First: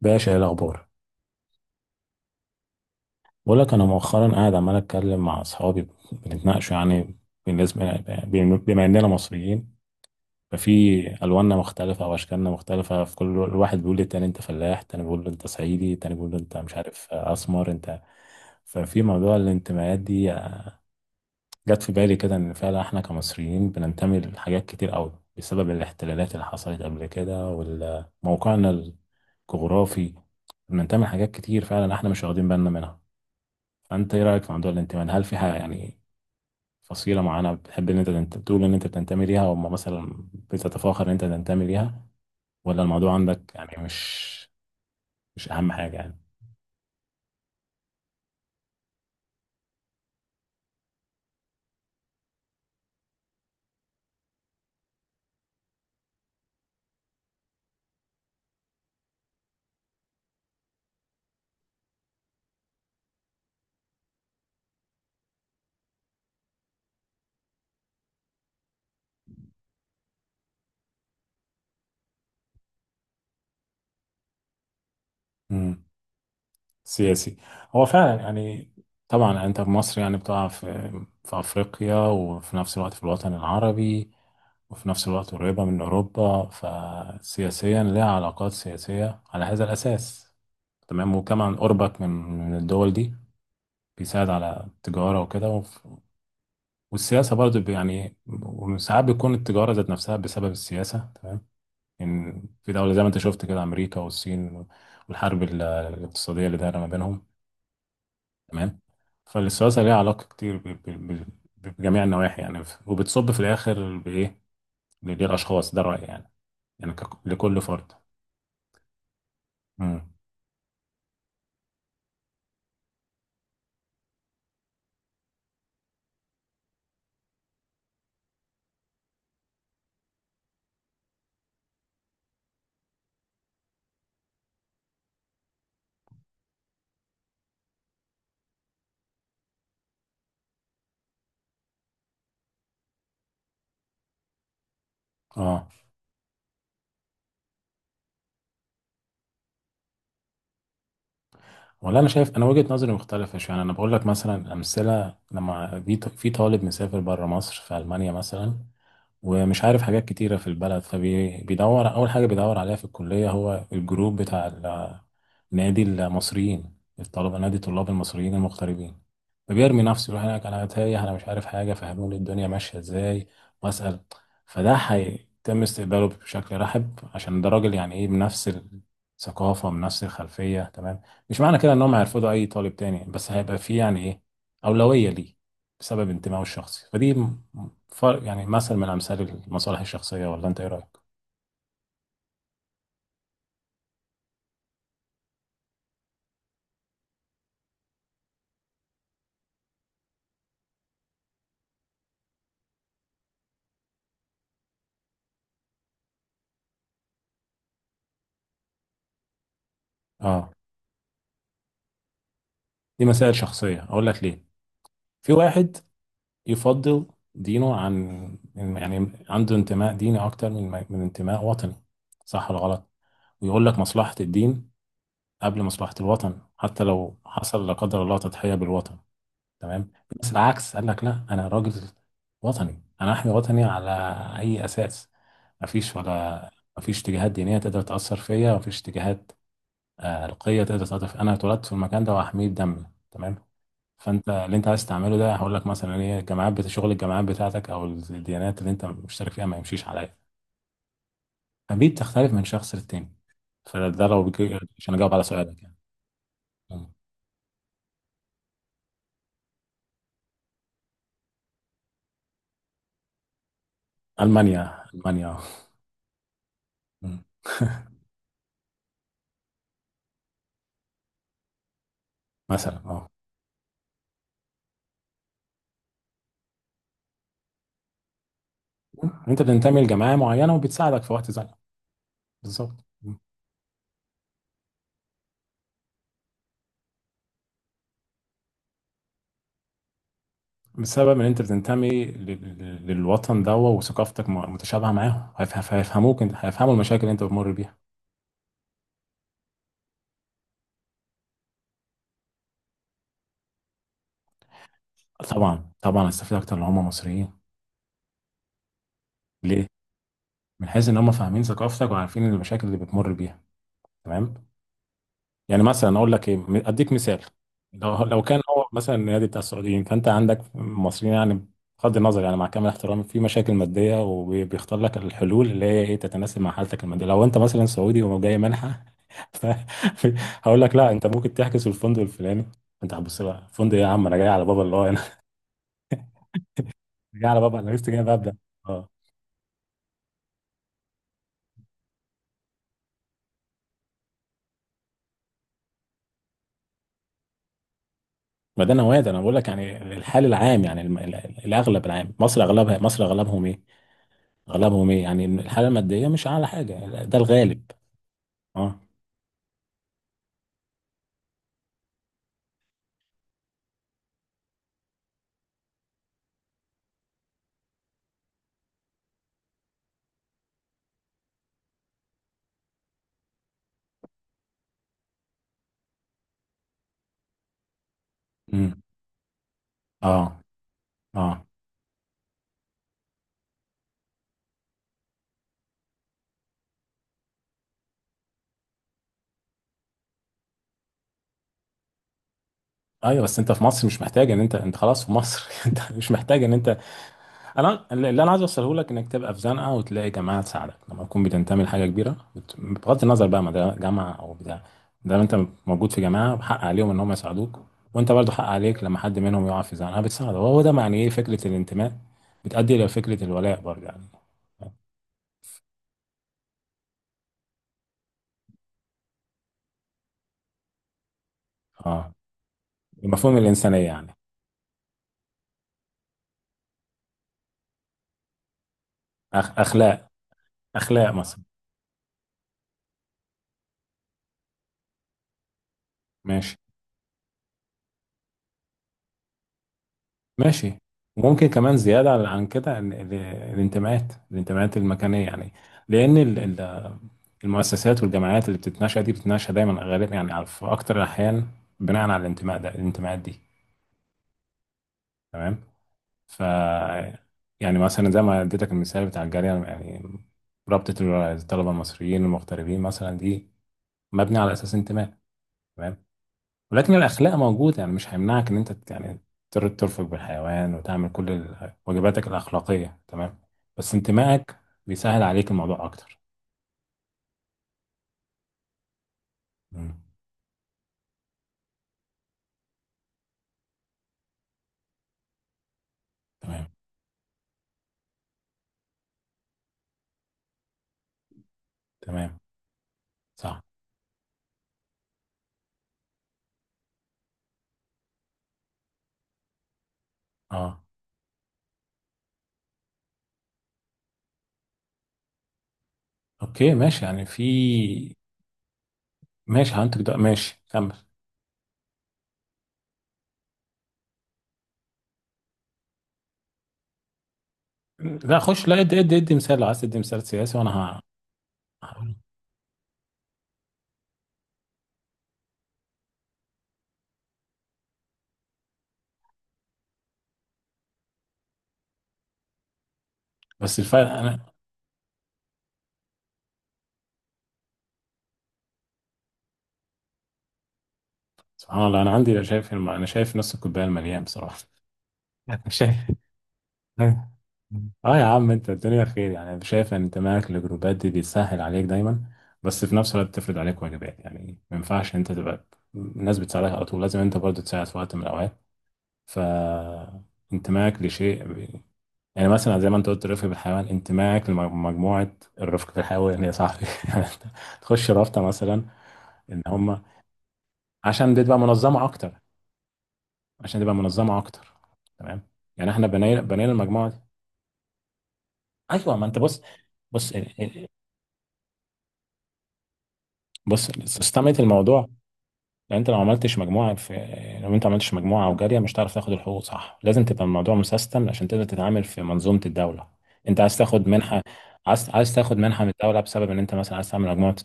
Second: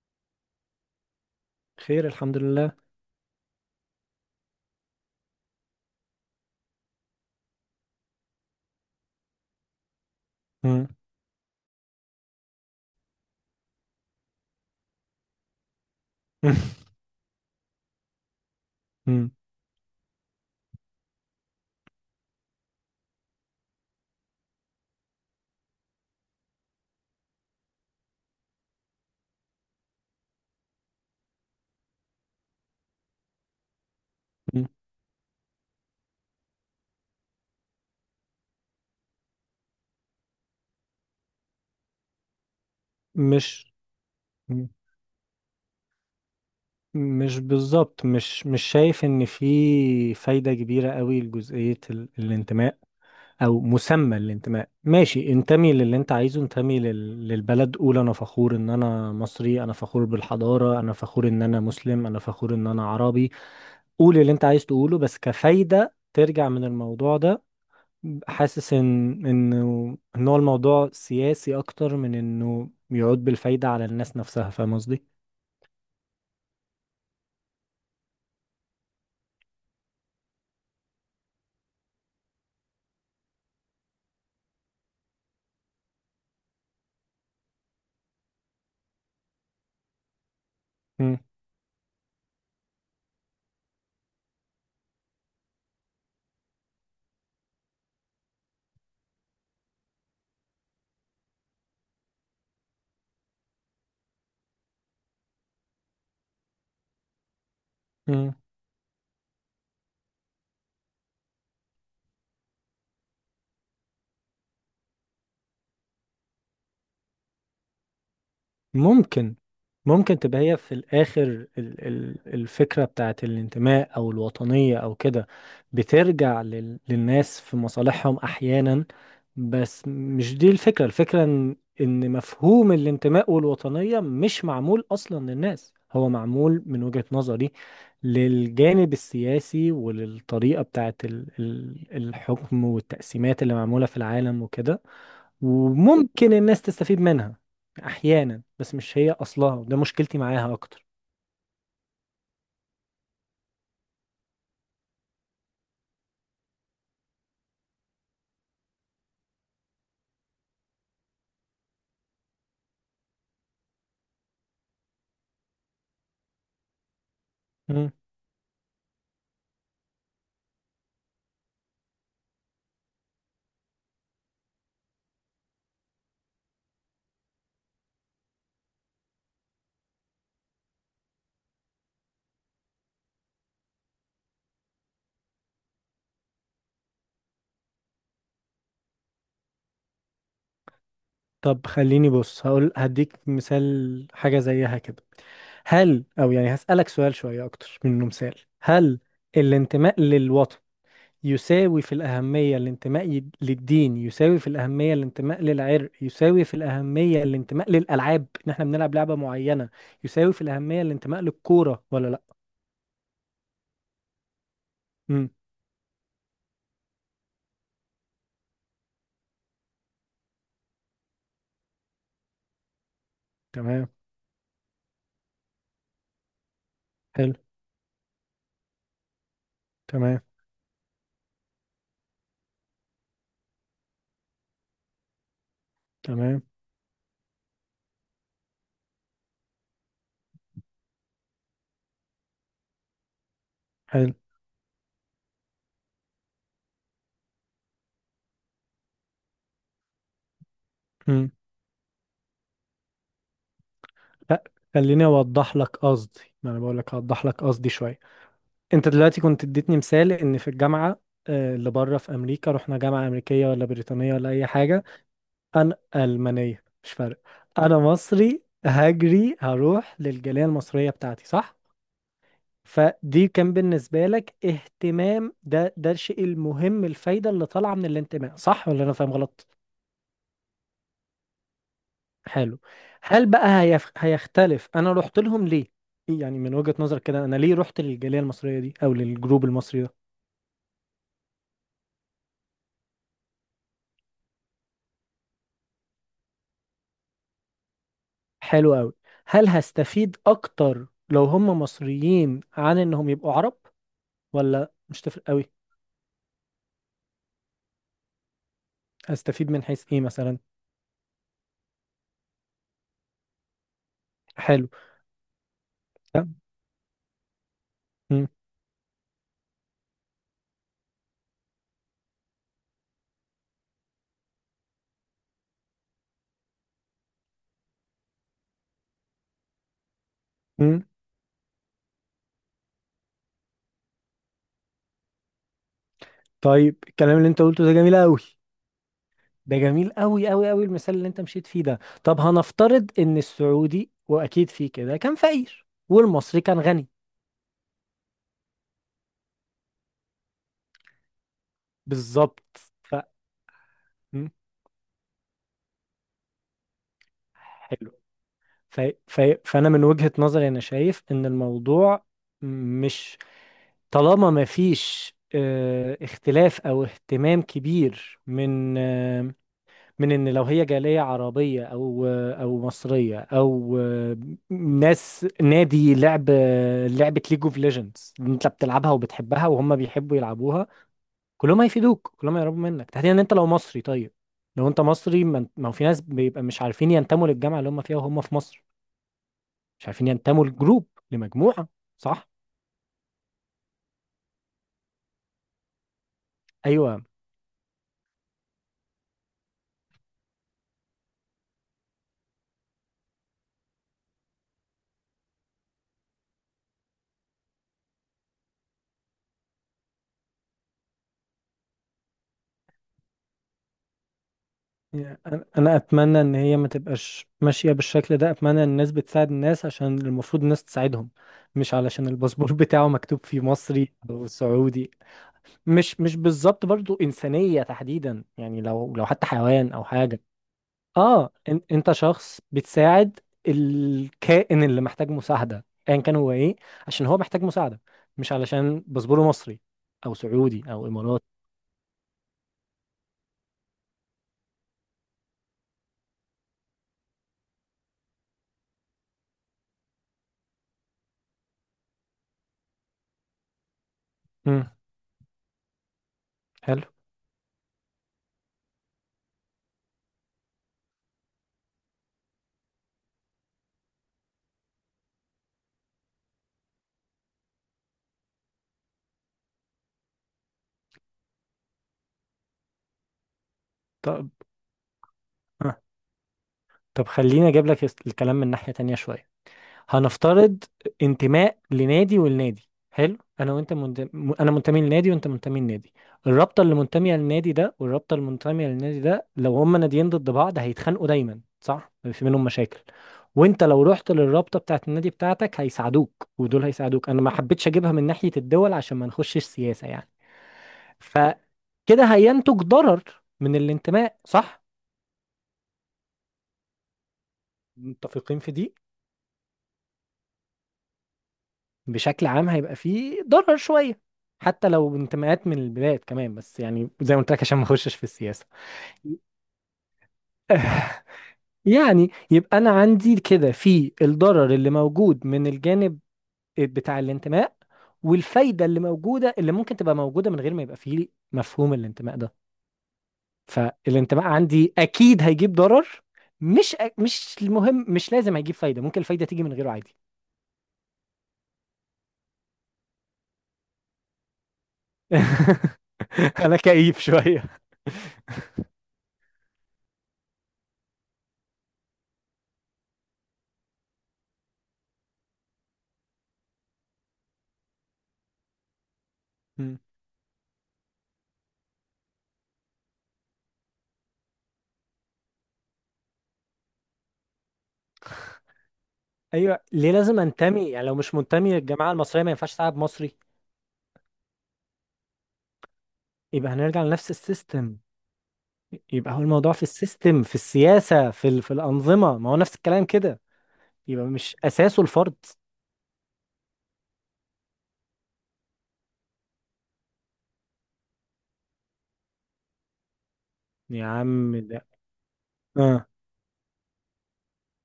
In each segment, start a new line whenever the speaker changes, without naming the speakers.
باشا، ايه الاخبار؟
خير، الحمد لله.
بقول لك، انا مؤخرا قاعد عمال اتكلم مع اصحابي بنتناقشوا يعني بالنسبه بما اننا مصريين ففي
مم.
الواننا مختلفه واشكالنا مختلفه، في كل الواحد بيقول للتاني انت فلاح، التاني بيقول له انت صعيدي، التاني بيقول له انت مش عارف اسمر انت. ففي
مم.
موضوع الانتماءات دي جت في بالي كده ان فعلا احنا كمصريين بننتمي لحاجات كتير قوي بسبب الاحتلالات اللي حصلت قبل كده وموقعنا الجغرافي، بننتمي لحاجات كتير فعلا احنا مش واخدين بالنا منها. فانت ايه رايك في
مم.
موضوع الانتماء؟ هل في حاجه يعني فصيله معينه بتحب ان انت تقول ان انت بتنتمي ليها او مثلا بتتفاخر ان انت تنتمي ليها، ولا الموضوع عندك
مش
يعني مش
مم.
مش اهم حاجه يعني؟
مش بالظبط، مش شايف ان في فايدة كبيرة قوي لجزئية الانتماء او مسمى الانتماء. ماشي، انتمي للي انت عايزه، انتمي للبلد. قول انا فخور ان انا مصري، انا فخور بالحضارة، انا فخور ان انا مسلم، انا فخور ان انا عربي. قول اللي انت عايز تقوله، بس كفايدة ترجع من الموضوع ده. حاسس ان انه ان هو الموضوع سياسي اكتر من انه يعود بالفايدة على الناس نفسها. فاهم قصدي؟
امم سياسي هو فعلا يعني. طبعا انت في مصر يعني بتقع في افريقيا وفي نفس الوقت في الوطن العربي وفي نفس الوقت قريبه من اوروبا، فسياسيا لها علاقات سياسيه على هذا الاساس. تمام،
مم.
وكمان قربك من الدول دي بيساعد على التجارة وكده، والسياسة برضو يعني. وساعات بتكون التجارة ذات نفسها بسبب السياسة. تمام. إن في دولة زي ما أنت شفت كده أمريكا والصين والحرب الاقتصادية اللي دايرة ما بينهم.
مم.
تمام. فالسياسة ليها علاقة كتير بجميع النواحي يعني، وبتصب في الآخر بإيه؟ للأشخاص، ده رأيي يعني، يعني لكل فرد.
ممكن ممكن تبقى هي في الآخر الفكرة بتاعت الانتماء أو الوطنية أو كده، بترجع للناس في مصالحهم أحيانا. بس مش دي الفكرة. الفكرة إن مفهوم الانتماء والوطنية مش معمول أصلا للناس. هو معمول من وجهة نظري للجانب السياسي وللطريقة بتاعت الحكم والتقسيمات اللي معمولة في العالم وكده.
مم.
وممكن الناس تستفيد منها احيانا، بس مش هي اصلها، وده مشكلتي معاها اكتر.
والله انا شايف، انا وجهة نظري مختلفة شوية. يعني انا بقول لك مثلا امثلة، لما في طالب مسافر بره مصر في المانيا مثلا ومش عارف حاجات كتيرة في البلد، فبيدور أول حاجة بيدور عليها في الكلية هو الجروب بتاع نادي المصريين نادي طلاب
مم.
المصريين المغتربين. فبيرمي نفسه يروح هناك. أنا تايه، أنا مش عارف حاجة، فهموني الدنيا ماشية إزاي وأسأل. فده هيتم استقباله بشكل رحب، عشان ده راجل يعني إيه، بنفس الثقافة بنفس الخلفية. تمام. مش معنى كده انهم هيرفضوا اي طالب تاني، بس هيبقى في يعني ايه، اولويه ليه بسبب انتمائه الشخصي. فدي فرق، يعني مثل من امثال المصالح الشخصيه. ولا انت ايه رايك؟
طب خليني بص، هقول هديك مثال حاجة زيها كده. هل او يعني هسألك سؤال شوية اكتر منه مثال. هل الانتماء للوطن يساوي في الأهمية الانتماء للدين، يساوي في الأهمية الانتماء للعرق، يساوي في الأهمية الانتماء للألعاب إن إحنا بنلعب لعبة معينة، يساوي في
اه،
الأهمية الانتماء للكورة ولا لأ؟
دي مسائل شخصيه، اقول لك ليه.
امم.
في واحد يفضل دينه عن، يعني عنده انتماء ديني اكتر من انتماء وطني، صح ولا غلط؟ ويقول لك
تمام.
مصلحه الدين قبل مصلحه الوطن، حتى لو
حلو.
حصل لا قدر الله تضحيه بالوطن. تمام.
تمام.
بس العكس قال لك لا، انا راجل وطني، انا احمي وطني. على اي اساس؟ مفيش،
تمام.
ولا مفيش اتجاهات دينيه تقدر تاثر فيا، مفيش اتجاهات، آه، القيه تقدر تاثر فيا، انا اتولدت في المكان ده وهحميه بدمي. تمام.
حلو.
فانت اللي انت عايز تعمله ده، هقول لك مثلا ايه، الجامعات شغل الجامعات بتاعتك او الديانات اللي انت مشترك فيها ما يمشيش عليا.
امم.
فدي بتختلف من شخص للتاني. فده لو
لا،
عشان
خليني
اجاوب على
اوضح
سؤالك يعني.
لك قصدي، ما انا بقول
م.
لك هوضح لك قصدي شويه. انت دلوقتي كنت اديتني مثال ان في الجامعه اللي بره في امريكا، رحنا جامعه امريكيه ولا بريطانيه ولا اي حاجه.
المانيا المانيا.
انا المانيه، مش
م.
فارق. انا مصري هجري هروح للجاليه المصريه بتاعتي، صح؟
مثلا اه.
فدي كان بالنسبه لك اهتمام. ده الشيء المهم، الفايده اللي طالعه من الانتماء، صح ولا انا فاهم
انت
غلط؟
بتنتمي لجماعه معينه وبتساعدك في وقت زنقه.
حلو.
بالظبط.
هل بقى هيختلف انا رحت لهم ليه؟ يعني من وجهة نظرك كده، انا ليه رحت للجالية المصرية دي او للجروب المصري ده؟
بسبب ان انت بتنتمي للوطن ده، وثقافتك متشابهه معاهم، هيفهموك، انت هيفهموا المشاكل اللي انت بتمر بيها.
حلو قوي. هل هستفيد اكتر لو هم مصريين عن انهم يبقوا عرب، ولا مش تفرق قوي؟
طبعا طبعا هتستفيد اكتر لو هم مصريين.
هستفيد من
ليه؟
حيث ايه مثلا؟
من حيث ان هم فاهمين ثقافتك وعارفين المشاكل اللي بتمر بيها. تمام.
حلو.
يعني مثلا اقول لك
تمام.
ايه، اديك مثال. لو
مم.
كان هو مثلا النادي بتاع السعوديين، فانت عندك المصريين يعني، بغض النظر يعني مع كامل احترامي في مشاكل ماديه، وبيختار لك الحلول اللي هي ايه تتناسب مع حالتك الماديه. لو انت مثلا سعودي وجاي منحه، ف- هقول لك
مم.
لا، انت ممكن تحجز في الفندق الفلاني. انت هتبص بقى الفندق ايه، يا عم انا جاي على بابا الله، انا
طيب، الكلام اللي
جاي على
انت
بابا،
قلته
انا
ده
لسه
جميل
جاي
قوي.
ببدا. اه،
ده جميل قوي قوي قوي، المثال اللي انت مشيت فيه ده. طب هنفترض ان السعودي، واكيد فيه كده، كان فقير والمصري كان غني.
ما ده نوادي، انا بقول لك يعني الحال العام، يعني الاغلب العام مصر
بالظبط.
اغلبها،
ف
مصر اغلبهم ايه، اغلبهم ايه يعني الحاله الماديه مش اعلى حاجه، ده الغالب.
حلو.
اه.
ف... فأنا من وجهة نظري أنا شايف إن الموضوع مش، طالما ما فيش اختلاف أو اهتمام كبير من إن لو هي جالية عربية أو مصرية أو آه، ناس نادي لعب لعبة ليج اوف ليجندز أنت
امم
بتلعبها وبتحبها وهم بيحبوا
اه،
يلعبوها،
اه.
كلهم هيفيدوك، كلهم هيقربوا منك تحديدا. أنت لو مصري، طيب، لو أنت مصري، ما هو في ناس بيبقى مش عارفين ينتموا للجامعة اللي هم فيها وهم في مصر، مش عارفين ينتموا لمجموعة، صح؟
ايوه، بس انت في مصر مش محتاج ان انت خلاص في مصر. انت مش محتاج ان انت،
ايوه،
انا اللي انا عايز اوصله لك انك تبقى في زنقه وتلاقي جماعه تساعدك لما تكون بتنتمي لحاجه كبيره، بغض النظر بقى ما ده جامعه او بتاع. ده انت موجود في جماعه حق عليهم ان هم يساعدوك، وانت برضو حق عليك لما حد منهم يقع في زنقه بتساعده، وهو ده معنى ايه فكره الانتماء، بتؤدي الى فكره الولاء برضه يعني.
يعني أنا أتمنى إن هي ما تبقاش ماشية بالشكل ده. أتمنى إن الناس بتساعد الناس عشان المفروض الناس تساعدهم، مش علشان
اه،
الباسبور بتاعه مكتوب
مفهوم
فيه
الانسانيه
مصري
يعني.
أو سعودي. مش بالظبط، برضو إنسانية تحديدا، يعني لو حتى حيوان أو
اخلاق،
حاجة.
اخلاق
آه،
مثلا.
إن أنت شخص بتساعد الكائن اللي محتاج مساعدة أيا كان هو
ماشي،
إيه، عشان هو محتاج مساعدة، مش علشان باسبوره مصري أو سعودي
ماشي.
أو إماراتي.
وممكن كمان زياده عن كده الانتماءات المكانيه يعني. لان المؤسسات والجامعات اللي بتتناشى دي بتتناشى دايما غالبا يعني، في اكتر الاحيان بناء على الانتماء ده، الانتماءات دي.
مم.
تمام. ف،
حلو.
يعني مثلا زي ما اديتك المثال بتاع الجاليه يعني، رابطه الطلبه المصريين المغتربين مثلا، دي مبني على اساس انتماء. تمام. ولكن الأخلاق موجودة يعني، مش هيمنعك إن أنت ترفق بالحيوان وتعمل كل واجباتك الأخلاقية. تمام، بس
طب
انتمائك بيسهل عليك
آه.
الموضوع أكتر.
طب خليني اجيب لك الكلام من ناحية تانية شوية.
مم.
هنفترض انتماء لنادي، والنادي حلو. انا منتمي لنادي وانت منتمي لنادي. الرابطة
تمام.
اللي منتمية للنادي ده والرابطة اللي منتمية للنادي ده، لو هما ناديين ضد بعض هيتخانقوا دايما، صح، في
تمام.
منهم مشاكل.
صح.
وانت لو رحت للرابطة بتاعت النادي بتاعتك هيساعدوك، ودول هيساعدوك. انا ما حبيتش اجيبها من ناحية الدول عشان ما نخشش سياسة يعني.
أه.
فكده هينتج ضرر من الانتماء، صح؟
أوكي ماشي يعني في،
متفقين في دي.
ماشي، هنتج ده، ماشي كمل.
بشكل عام هيبقى فيه ضرر شوية، حتى لو انتماءات من البلاد كمان، بس يعني زي ما قلت لك عشان ما اخشش في
لا
السياسة.
خش، لا، ادي مثال لو عايز تدي مثال سياسي. وأنا
يعني
هقول.
يبقى انا عندي كده في الضرر اللي موجود من الجانب بتاع الانتماء، والفايدة اللي موجودة، اللي ممكن تبقى موجودة من غير ما يبقى فيه مفهوم الانتماء ده.
بس الفرق
فالانتماء
أنا،
عندي اكيد هيجيب ضرر. مش المهم، مش لازم هيجيب فايدة، ممكن الفايدة تيجي من غيره عادي.
سبحان الله، أنا عندي لا، شايف أنا شايف نص الكوباية المليان بصراحة. شايف.
انا كئيب
أيوة.
شوية.
اه يا عم انت الدنيا خير يعني، شايف ان انتمائك للجروبات دي بيسهل عليك دايما. بس في نفس الوقت بتفرض عليك واجبات يعني، ما ينفعش انت تبقى، الناس بتساعدك على طول، لازم انت برضه تساعد في وقت من الاوقات. ف، انتمائك لشيء يعني مثلا زي ما انت قلت رفق بالحيوان، انتمائك لمجموعه الرفق بالحيوان يا صاحبي. يعني انت تخش رابطه مثلا
ايوه،
ان
ليه
هم،
لازم انتمي؟ يعني لو مش
عشان
منتمي
تبقى
للجماعه
منظمه
المصريه ما
اكتر،
ينفعش تلعب مصري؟
عشان تبقى منظمه اكتر. تمام. يعني احنا بنينا
يبقى
بنينا
هنرجع
المجموعه
لنفس
دي.
السيستم. يبقى
ايوه،
هو
ما انت
الموضوع
بص،
في السيستم،
بص،
في السياسه، في الانظمه. ما هو نفس الكلام كده.
بص
يبقى مش
استمعت
اساسه
الموضوع.
الفرد.
لان انت لو عملتش مجموعه في، لو انت عملتش مجموعه وجاريه مش هتعرف تاخد الحقوق، صح؟ لازم تبقى الموضوع مسيستم عشان تقدر تتعامل في منظومه الدوله. انت عايز
يا
تاخد
عم
منحه،
ده،
عايز تاخد منحه
اه.
من الدوله بسبب ان انت مثلا عايز تعمل مجموعه،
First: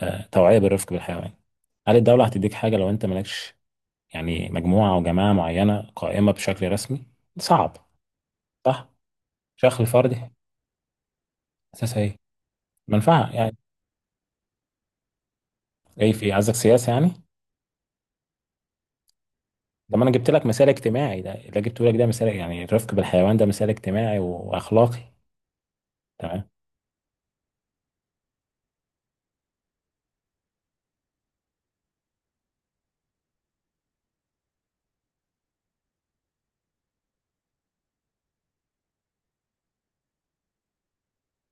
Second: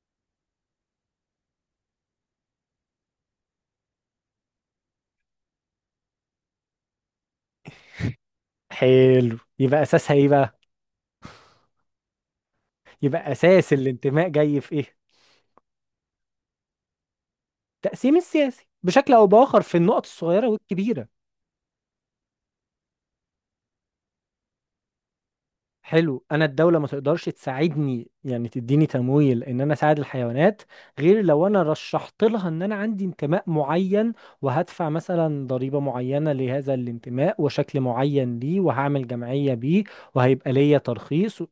آه، توعيه بالرفق بالحيوان. هل الدوله هتديك حاجه لو انت مالكش يعني مجموعه او جماعه معينه قائمه بشكل رسمي؟ صعب. صح.
حلو، يبقى
شكل فردي.
اساسها ايه بقى؟
اساسا ايه؟ منفعه
يبقى
يعني.
اساس الانتماء جاي في ايه؟
ايه في قصدك سياسه يعني.
التقسيم السياسي بشكل او باخر في
ده ما
النقط
انا جبت لك
الصغيره
مثال
والكبيره.
اجتماعي، ده اللي جبته لك ده مثال يعني، الرفق بالحيوان ده مثال اجتماعي واخلاقي.
حلو.
تمام.
انا الدوله ما تقدرش تساعدني، يعني تديني تمويل ان انا اساعد الحيوانات، غير لو انا رشحت لها ان انا عندي انتماء معين، وهدفع مثلا ضريبه معينه لهذا الانتماء وشكل معين ليه، وهعمل جمعيه بيه، وهيبقى ليا ترخيص و-.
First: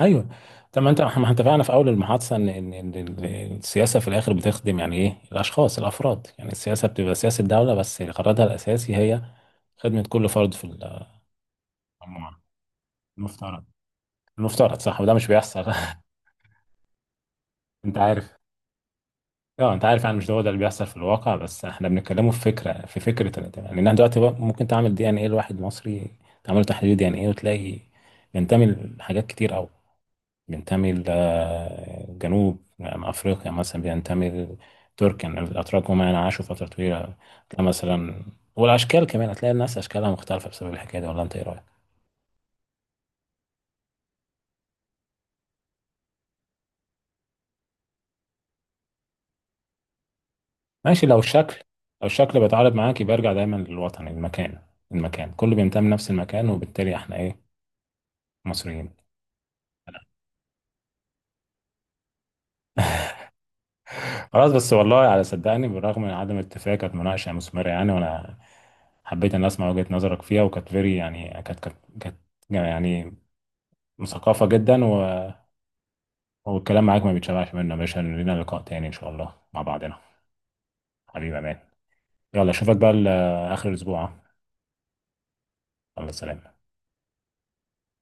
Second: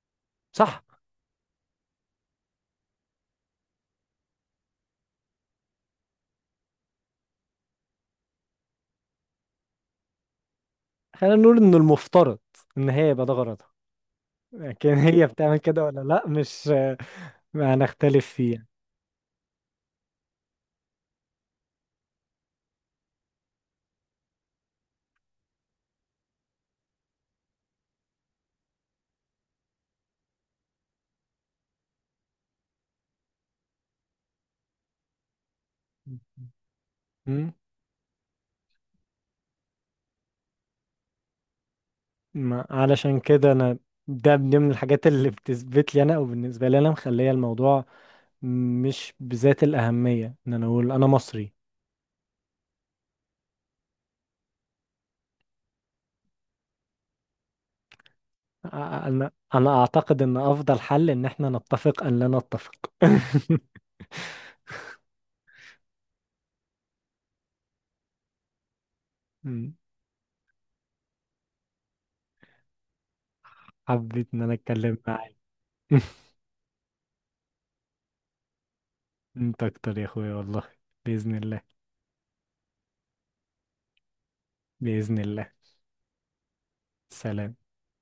ايوه. طب
صح.
ما انت، ما احنا اتفقنا في اول المحادثه ان ان إن ال- السياسه في الاخر بتخدم يعني ايه الاشخاص الافراد، يعني السياسه بتبقى سياسه الدوله بس غرضها الاساسي هي خدمه كل فرد في المجتمع.
خلينا نقول ان المفترض ان هي يبقى ده
المفترض.
غرضها.
المفترض،
لكن
صح، وده مش
هي بتعمل
بيحصل.
كده ولا لا؟ مش ما
انت
هنختلف
عارف،
فيه يعني.
اه انت عارف يعني مش هو ده اللي بيحصل في الواقع، بس احنا بنتكلمه في فكره، في فكره يعني انها دلوقتي بقى ممكن تعمل دي ان ايه، لواحد مصري تعمل له تحليل دي ان ايه وتلاقي بينتمي لحاجات كتير قوي، بينتمي لجنوب افريقيا مثلا، بينتمي لتركيا يعني الاتراك هم يعني عاشوا فتره طويله،
مم.
تلاقي مثلا. والاشكال كمان هتلاقي الناس اشكالها مختلفه بسبب الحكايه دي. ولا انت ايه رايك؟
ما علشان كده انا، ده من ضمن الحاجات اللي بتثبت لي انا او بالنسبه لي انا، مخليه الموضوع مش بذات الأهمية إن أنا أقول
ماشي،
أنا مصري.
لو الشكل بيتعارض معاك يبقى ارجع دايما للوطن، المكان، المكان كله بينتمي لنفس المكان وبالتالي احنا ايه؟ مصريين.
أنا أعتقد إن أفضل حل إن إحنا نتفق أن لا نتفق.
خلاص، بس والله على، صدقني بالرغم من عدم الاتفاق كانت مناقشة مثمرة يعني، وانا حبيت ان اسمع
مم.
وجهة نظرك فيها، وكانت فيري، يعني كانت يعني
حبيت إن
مثقفة
أنا
جدا
أتكلم
و...
معاك.
والكلام معاك ما بيتشبعش منه يا باشا، لينا لقاء تاني ان شاء الله مع
أنت
بعضنا.
أكتر يا أخويا والله.
حبيبي
بإذن
يا مان،
الله.
يلا اشوفك بقى اخر الاسبوع.
بإذن الله.
يلا، سلام.
سلام.